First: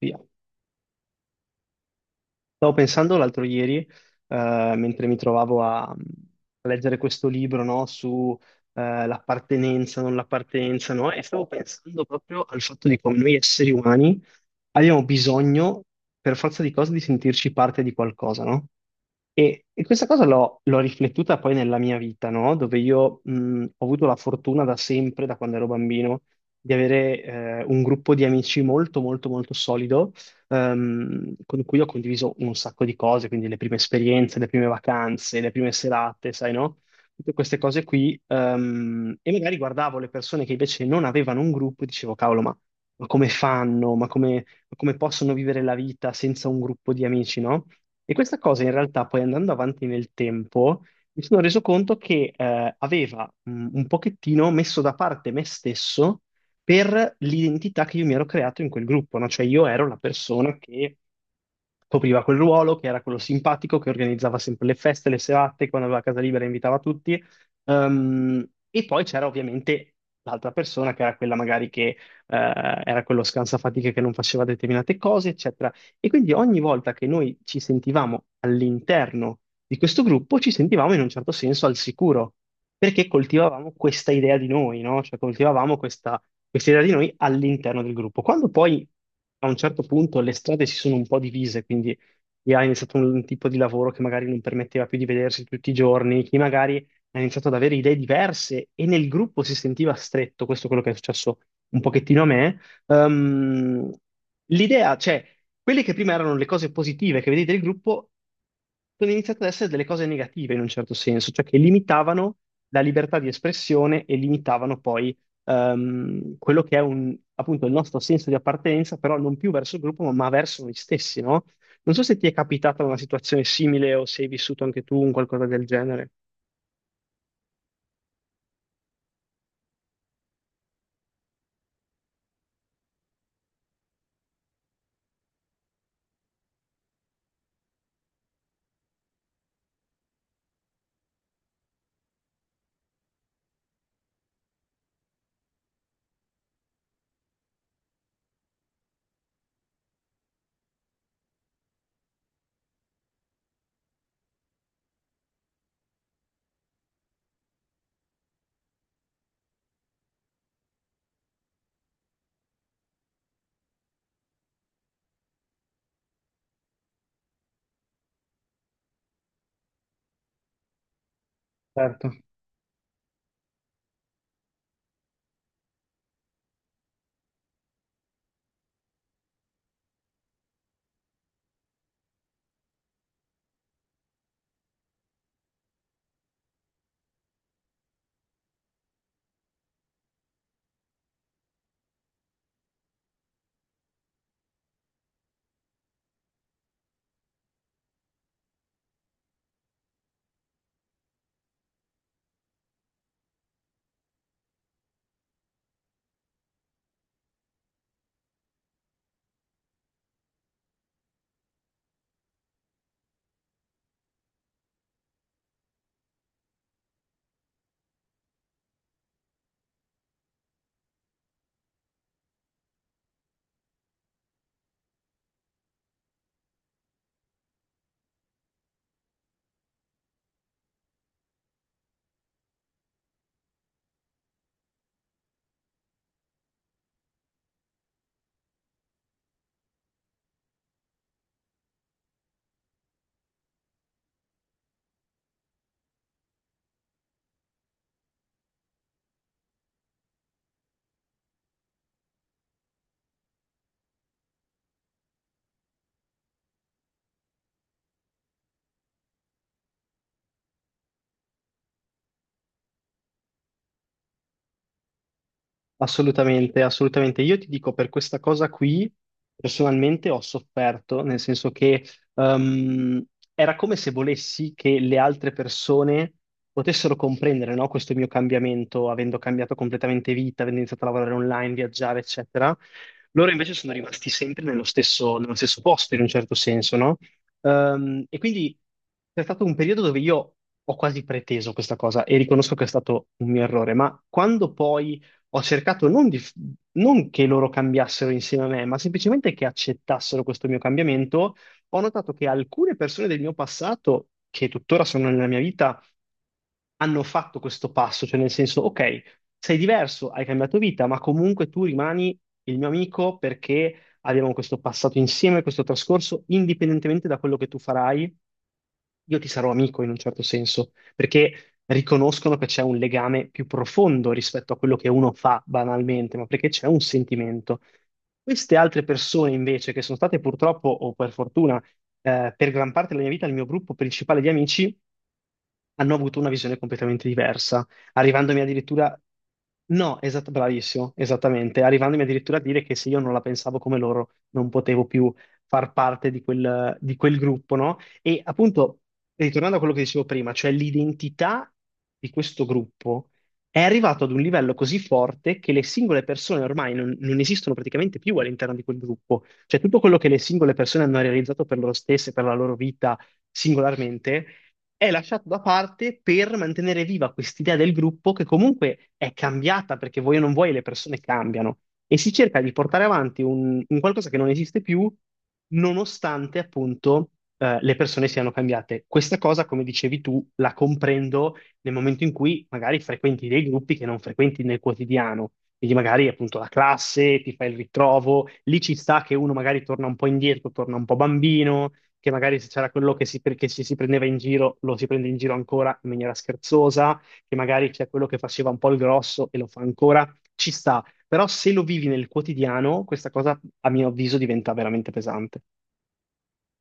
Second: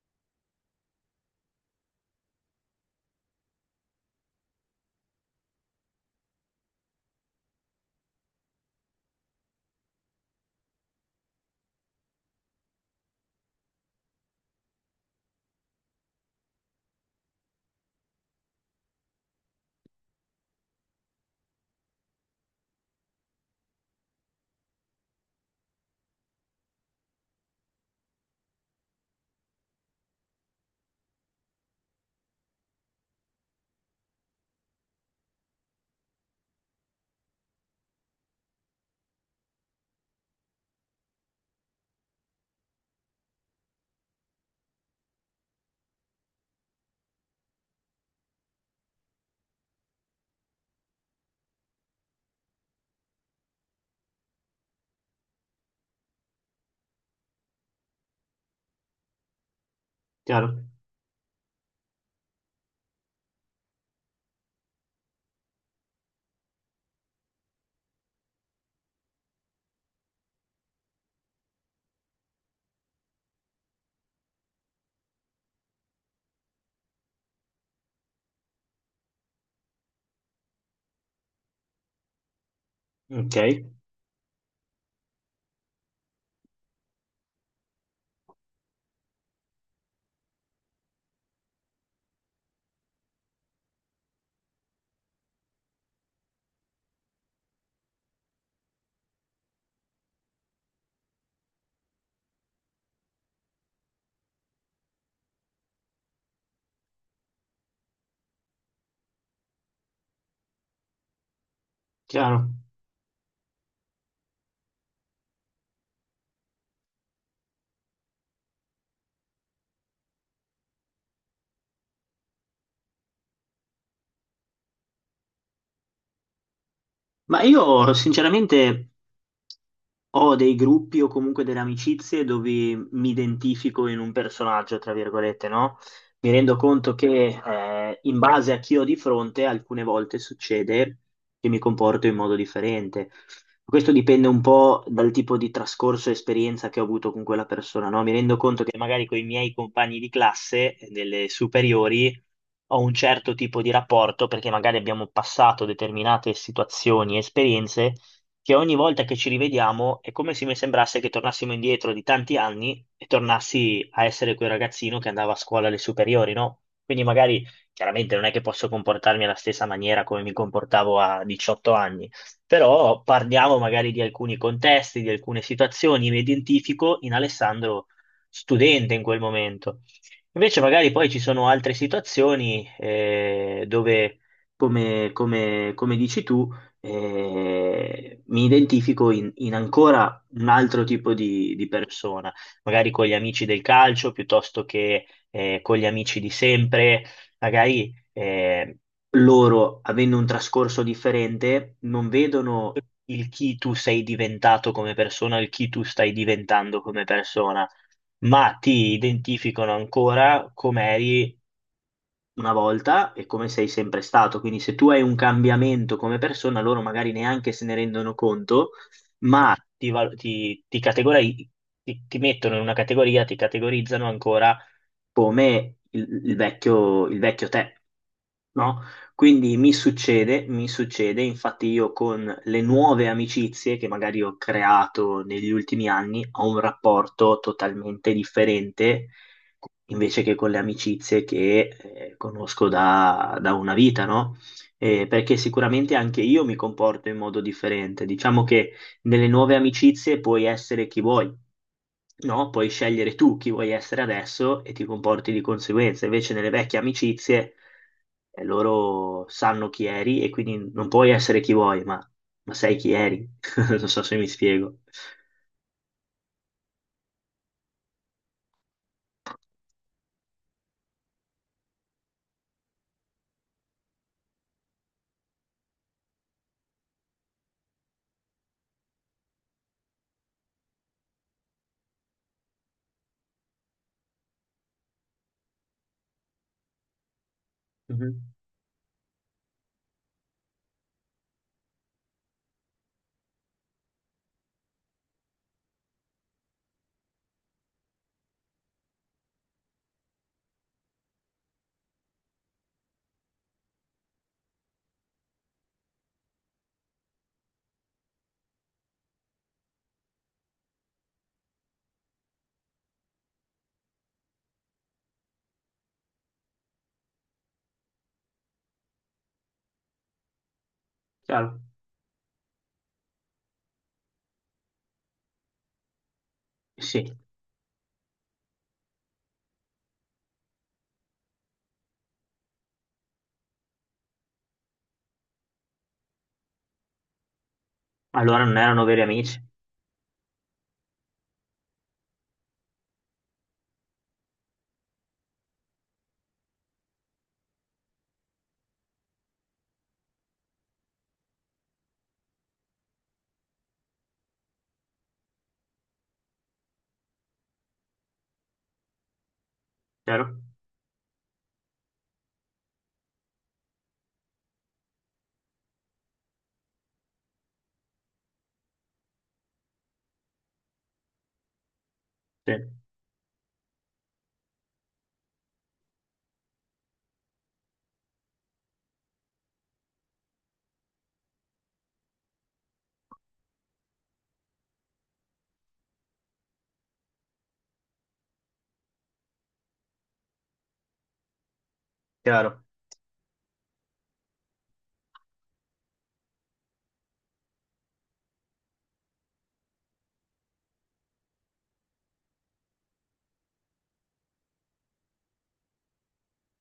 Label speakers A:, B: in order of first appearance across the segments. A: Via. Stavo pensando l'altro ieri, mentre mi trovavo a leggere questo libro, no, su l'appartenenza, non l'appartenenza, no, e stavo pensando proprio al fatto di come noi esseri umani abbiamo bisogno, per forza di cose, di sentirci parte di qualcosa, no? E questa cosa l'ho riflettuta poi nella mia vita, no? Dove io ho avuto la fortuna da sempre, da quando ero bambino, di avere un gruppo di amici molto, molto, molto solido. Con cui ho condiviso un sacco di cose, quindi le prime esperienze, le prime vacanze, le prime serate, sai, no? Tutte queste cose qui. E magari guardavo le persone che invece non avevano un gruppo e dicevo, cavolo, ma come fanno? Ma come possono vivere la vita senza un gruppo di amici, no? E questa cosa in realtà poi andando avanti nel tempo mi sono reso conto che aveva un pochettino messo da parte me stesso per l'identità che io mi ero creato in quel gruppo, no? Cioè io ero la
B: Chiaro,
A: persona che copriva quel ruolo, che era quello simpatico, che organizzava sempre le feste, le serate, quando aveva casa libera invitava tutti. E poi c'era ovviamente l'altra persona che era quella magari che era quello scansafatiche che non faceva determinate cose, eccetera. E quindi ogni volta che noi ci sentivamo all'interno di questo gruppo, ci sentivamo in un certo senso al sicuro, perché
B: okay,
A: coltivavamo questa idea di noi, no? Cioè coltivavamo questa idea di noi all'interno del gruppo. Quando poi a un certo punto le strade si sono un po' divise, quindi chi ha iniziato un tipo di lavoro che magari non permetteva più di vedersi tutti i giorni, chi magari ha iniziato ad avere idee diverse e nel gruppo si sentiva stretto, questo è quello che è successo un pochettino a me, ehm, l'idea, cioè, quelle che prima erano le cose positive che vedete del gruppo sono iniziate ad essere delle cose negative in un certo senso, cioè che limitavano
B: chiaro.
A: la libertà di espressione e limitavano poi quello che è un, appunto il nostro senso di appartenenza, però non più verso il gruppo, ma verso noi stessi, no? Non so se ti è capitata una situazione simile o se hai vissuto anche tu un qualcosa del genere.
B: Ma io sinceramente ho dei gruppi o comunque delle amicizie dove mi identifico in un personaggio, tra virgolette, no? Mi rendo conto che in base a chi ho di fronte, alcune volte succede che mi comporto in modo differente. Questo dipende un po' dal tipo di trascorso e esperienza che ho avuto con quella persona, no? Mi rendo conto che magari con i miei compagni di classe, delle superiori, ho un certo tipo di rapporto perché magari abbiamo passato determinate situazioni e esperienze che ogni volta che ci rivediamo è come se mi sembrasse che tornassimo indietro di tanti anni e tornassi a essere quel ragazzino che andava a scuola alle superiori, no? Quindi magari chiaramente non è che posso comportarmi alla stessa maniera come mi comportavo a 18
A: Certo.
B: anni, però parliamo magari di alcuni contesti, di alcune situazioni, mi identifico in Alessandro studente in quel momento. Invece magari poi ci sono altre situazioni dove come dici tu, mi identifico in ancora un altro tipo di persona, magari con gli amici del calcio piuttosto che con gli amici di sempre, magari loro, avendo un trascorso differente, non vedono il chi tu sei diventato come persona, il chi tu stai diventando come persona, ma ti identificano ancora come eri una volta e come sei sempre stato. Quindi se tu hai un cambiamento come persona, loro magari neanche se ne rendono conto, ma ti mettono in una categoria, ti categorizzano ancora come il vecchio te, no? Quindi mi succede, infatti io con le nuove amicizie che magari ho creato negli ultimi anni ho un rapporto totalmente differente invece che con le amicizie che conosco da una vita, no? Perché sicuramente anche io mi comporto in modo differente. Diciamo che nelle nuove amicizie puoi essere chi vuoi. No, puoi scegliere tu chi vuoi essere adesso e ti comporti di conseguenza. Invece nelle vecchie amicizie loro sanno chi eri e quindi non puoi essere chi vuoi, ma sai chi eri. Non so se mi spiego.
A: Assolutamente, assolutamente. Io ti dico, per questa cosa qui, personalmente ho sofferto, nel senso che ehm, era come se volessi che le altre persone potessero comprendere, no, questo mio cambiamento, avendo cambiato completamente vita, avendo iniziato a lavorare online, viaggiare, eccetera. Loro invece sono rimasti sempre nello stesso posto, in un certo senso, no? E
B: Mhm.
A: quindi c'è stato un periodo dove io ho quasi preteso questa cosa e riconosco che è stato un mio errore, ma quando poi ho cercato non, di, non che loro cambiassero insieme a me, ma semplicemente che accettassero questo mio cambiamento, ho notato che alcune persone del mio passato, che tuttora sono nella mia vita, hanno fatto questo passo, cioè nel senso, ok, sei diverso, hai cambiato vita, ma comunque tu rimani il mio amico perché abbiamo questo passato insieme, questo trascorso, indipendentemente da quello che tu farai io ti sarò amico in un certo senso, perché
B: Chiaro?
A: riconoscono che c'è un legame più profondo rispetto a quello che uno fa banalmente, ma perché c'è un
B: Sì.
A: sentimento. Queste altre persone invece, che sono state purtroppo o per fortuna, per gran parte della mia vita il mio gruppo principale di amici, hanno avuto una visione completamente diversa, arrivandomi
B: Allora non erano
A: addirittura...
B: veri amici,
A: No, esatto, bravissimo, esattamente, arrivandomi addirittura a dire che se io non la pensavo come loro non potevo più far parte di quel gruppo, no? E appunto, ritornando a quello che dicevo prima, cioè l'identità di questo gruppo è arrivato ad un livello così forte che le singole persone ormai non, non esistono praticamente più all'interno di quel gruppo. Cioè tutto quello che le
B: chiaro?
A: singole persone hanno realizzato per loro stesse, per la loro vita singolarmente, è lasciato da parte per mantenere viva quest'idea del gruppo che comunque è cambiata perché vuoi o non vuoi le persone cambiano e si cerca di
B: Sì,
A: portare avanti un qualcosa che non esiste più nonostante appunto le persone siano cambiate. Questa cosa, come dicevi tu, la comprendo nel momento in cui magari frequenti dei gruppi che non frequenti nel quotidiano. Quindi magari appunto la classe, ti fai il ritrovo, lì ci sta che uno magari torna un po' indietro, torna un po' bambino, che magari se
B: chiaro.
A: c'era quello che si, che ci si prendeva in giro, lo si prende in giro ancora in maniera scherzosa, che magari c'è quello che faceva un po' il grosso e lo fa ancora, ci sta. Però se lo vivi nel quotidiano, questa cosa, a mio avviso, diventa veramente pesante.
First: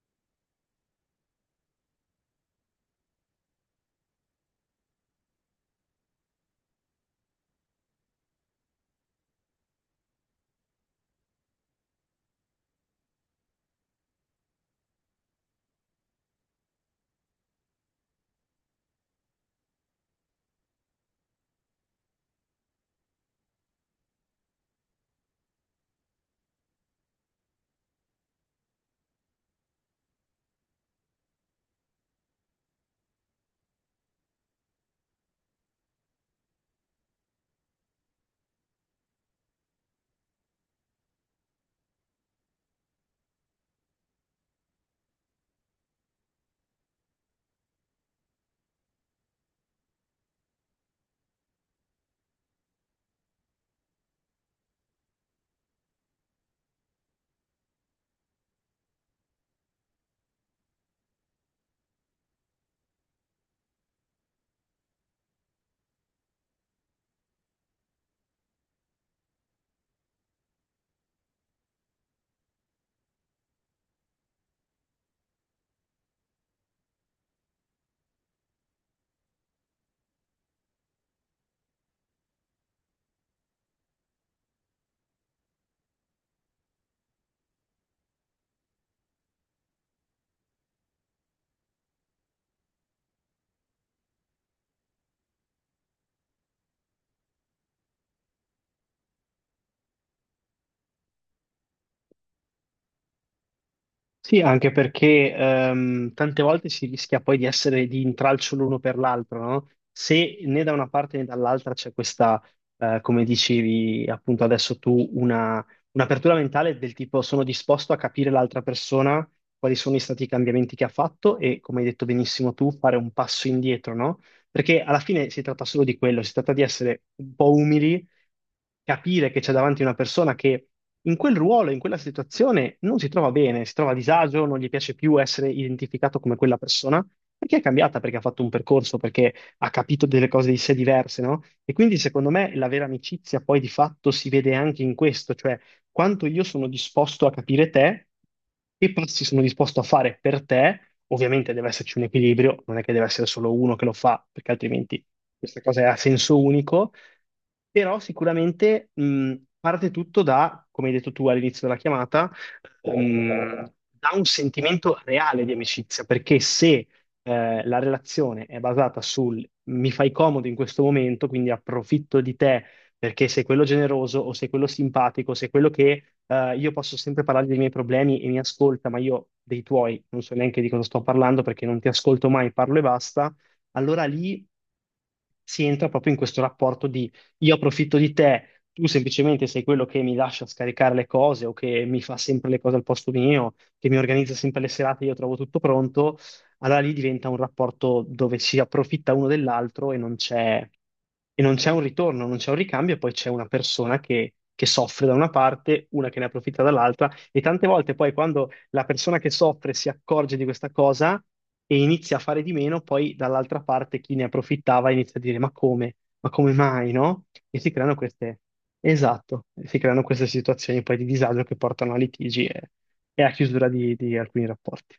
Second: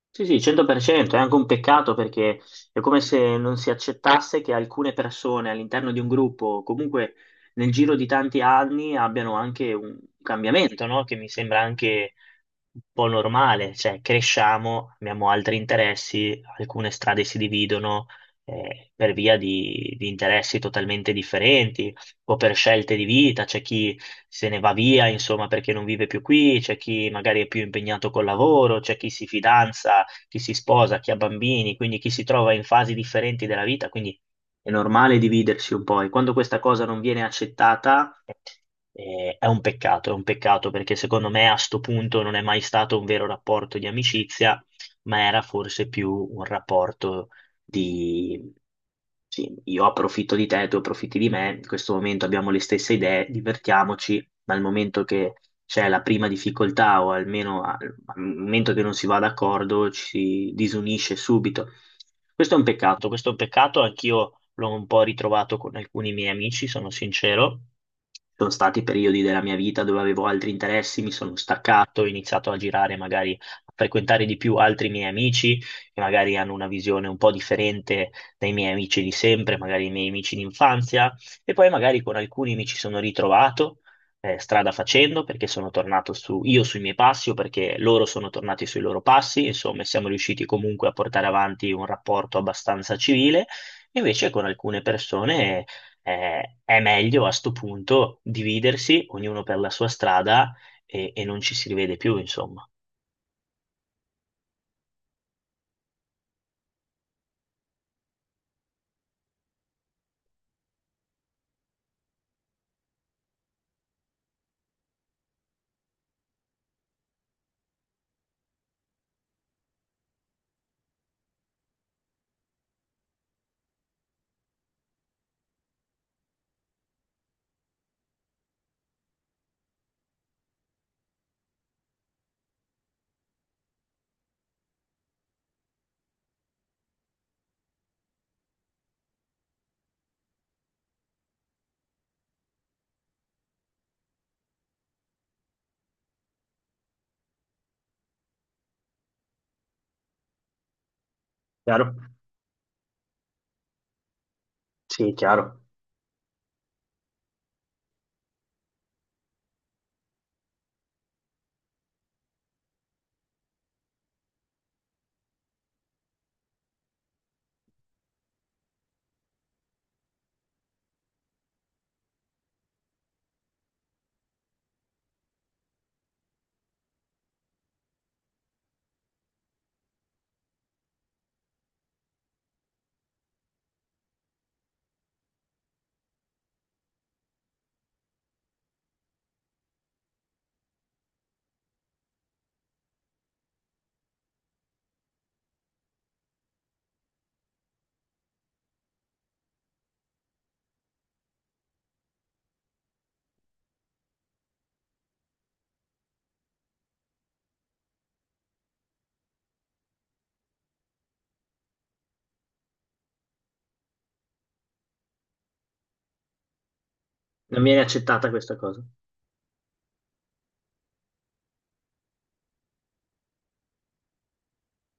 B: Sì, sì, 100%, è anche un peccato perché è come se non si accettasse che alcune persone all'interno di un gruppo, o comunque nel giro di tanti anni, abbiano anche un cambiamento, no? Che mi sembra anche un po' normale, cioè cresciamo, abbiamo altri interessi, alcune strade si dividono per via di interessi totalmente differenti o per scelte di vita, c'è chi se ne va via, insomma, perché non vive più qui, c'è chi magari è più impegnato col lavoro, c'è chi si fidanza, chi si sposa, chi ha bambini, quindi chi si trova in fasi differenti della vita, quindi è normale dividersi un po', e quando questa cosa non viene accettata è un peccato perché secondo me a sto punto non è mai stato un vero rapporto di amicizia, ma era forse più un rapporto di sì, io approfitto di te, tu approfitti di me, in questo momento abbiamo le stesse idee, divertiamoci, dal momento che c'è la prima difficoltà o almeno al momento che non si va d'accordo ci si disunisce subito. Questo è un peccato, questo è un peccato, anch'io l'ho un po' ritrovato con alcuni miei amici, sono sincero. Ci sono stati periodi della mia vita dove avevo altri interessi, mi sono staccato, ho iniziato a girare, magari a frequentare di più altri miei amici che magari hanno una visione un po' differente dai miei amici di sempre, magari i miei amici d'infanzia, e poi magari con alcuni mi ci sono ritrovato strada facendo perché sono tornato su, io sui miei passi o perché loro sono tornati sui loro passi, insomma, siamo riusciti comunque a portare avanti un rapporto abbastanza civile. Invece con alcune persone è meglio a sto punto dividersi, ognuno per la sua strada, e non ci si rivede più, insomma.
A: Sì, anche perché tante volte si rischia poi di essere di intralcio l'uno per l'altro, no? Se né da una parte né dall'altra c'è questa, come dicevi appunto adesso tu, una, un'apertura mentale del tipo sono disposto a capire l'altra persona, quali sono stati i cambiamenti che ha fatto e, come hai detto benissimo tu, fare un passo indietro, no? Perché alla fine si tratta solo di quello, si tratta di essere un po' umili capire che c'è davanti una persona che in quel ruolo, in quella situazione non si trova bene, si trova a disagio, non gli piace più essere identificato come quella persona, perché è cambiata, perché ha fatto un percorso, perché ha capito delle cose di sé diverse, no? E quindi secondo me la vera amicizia poi di fatto si vede anche in questo, cioè quanto io sono disposto a capire te, che passi sono disposto a fare per te, ovviamente deve
B: Chiaro?
A: esserci un equilibrio, non è che deve essere solo uno che lo fa, perché altrimenti
B: Sì,
A: questa
B: chiaro.
A: cosa è a senso unico, però sicuramente parte tutto da, come hai detto tu all'inizio della chiamata, mh, da un sentimento reale di amicizia, perché se la relazione è basata sul mi fai comodo in questo momento, quindi approfitto di te perché sei quello generoso o sei quello simpatico, sei quello che io posso sempre parlare dei miei problemi e mi ascolta, ma io dei tuoi non so neanche di cosa sto parlando perché non ti ascolto mai, parlo e basta, allora lì si entra proprio in questo rapporto di io approfitto di te, tu semplicemente sei quello che mi lascia scaricare le cose o che mi fa sempre le cose al posto mio, che mi organizza sempre le serate, io trovo tutto pronto. Allora lì diventa un rapporto dove si approfitta uno dell'altro e non c'è un ritorno, non c'è un ricambio, e poi c'è una persona che soffre da una parte, una che ne approfitta dall'altra. E tante volte poi quando la persona che soffre si accorge di questa cosa e inizia a fare di meno, poi dall'altra parte chi ne approfittava inizia a dire ma come? Ma come mai, no? E
B: Non
A: si
B: viene
A: creano
B: accettata
A: queste,
B: questa cosa.
A: esatto, si creano queste situazioni poi di disagio che portano a litigi e a chiusura di alcuni rapporti.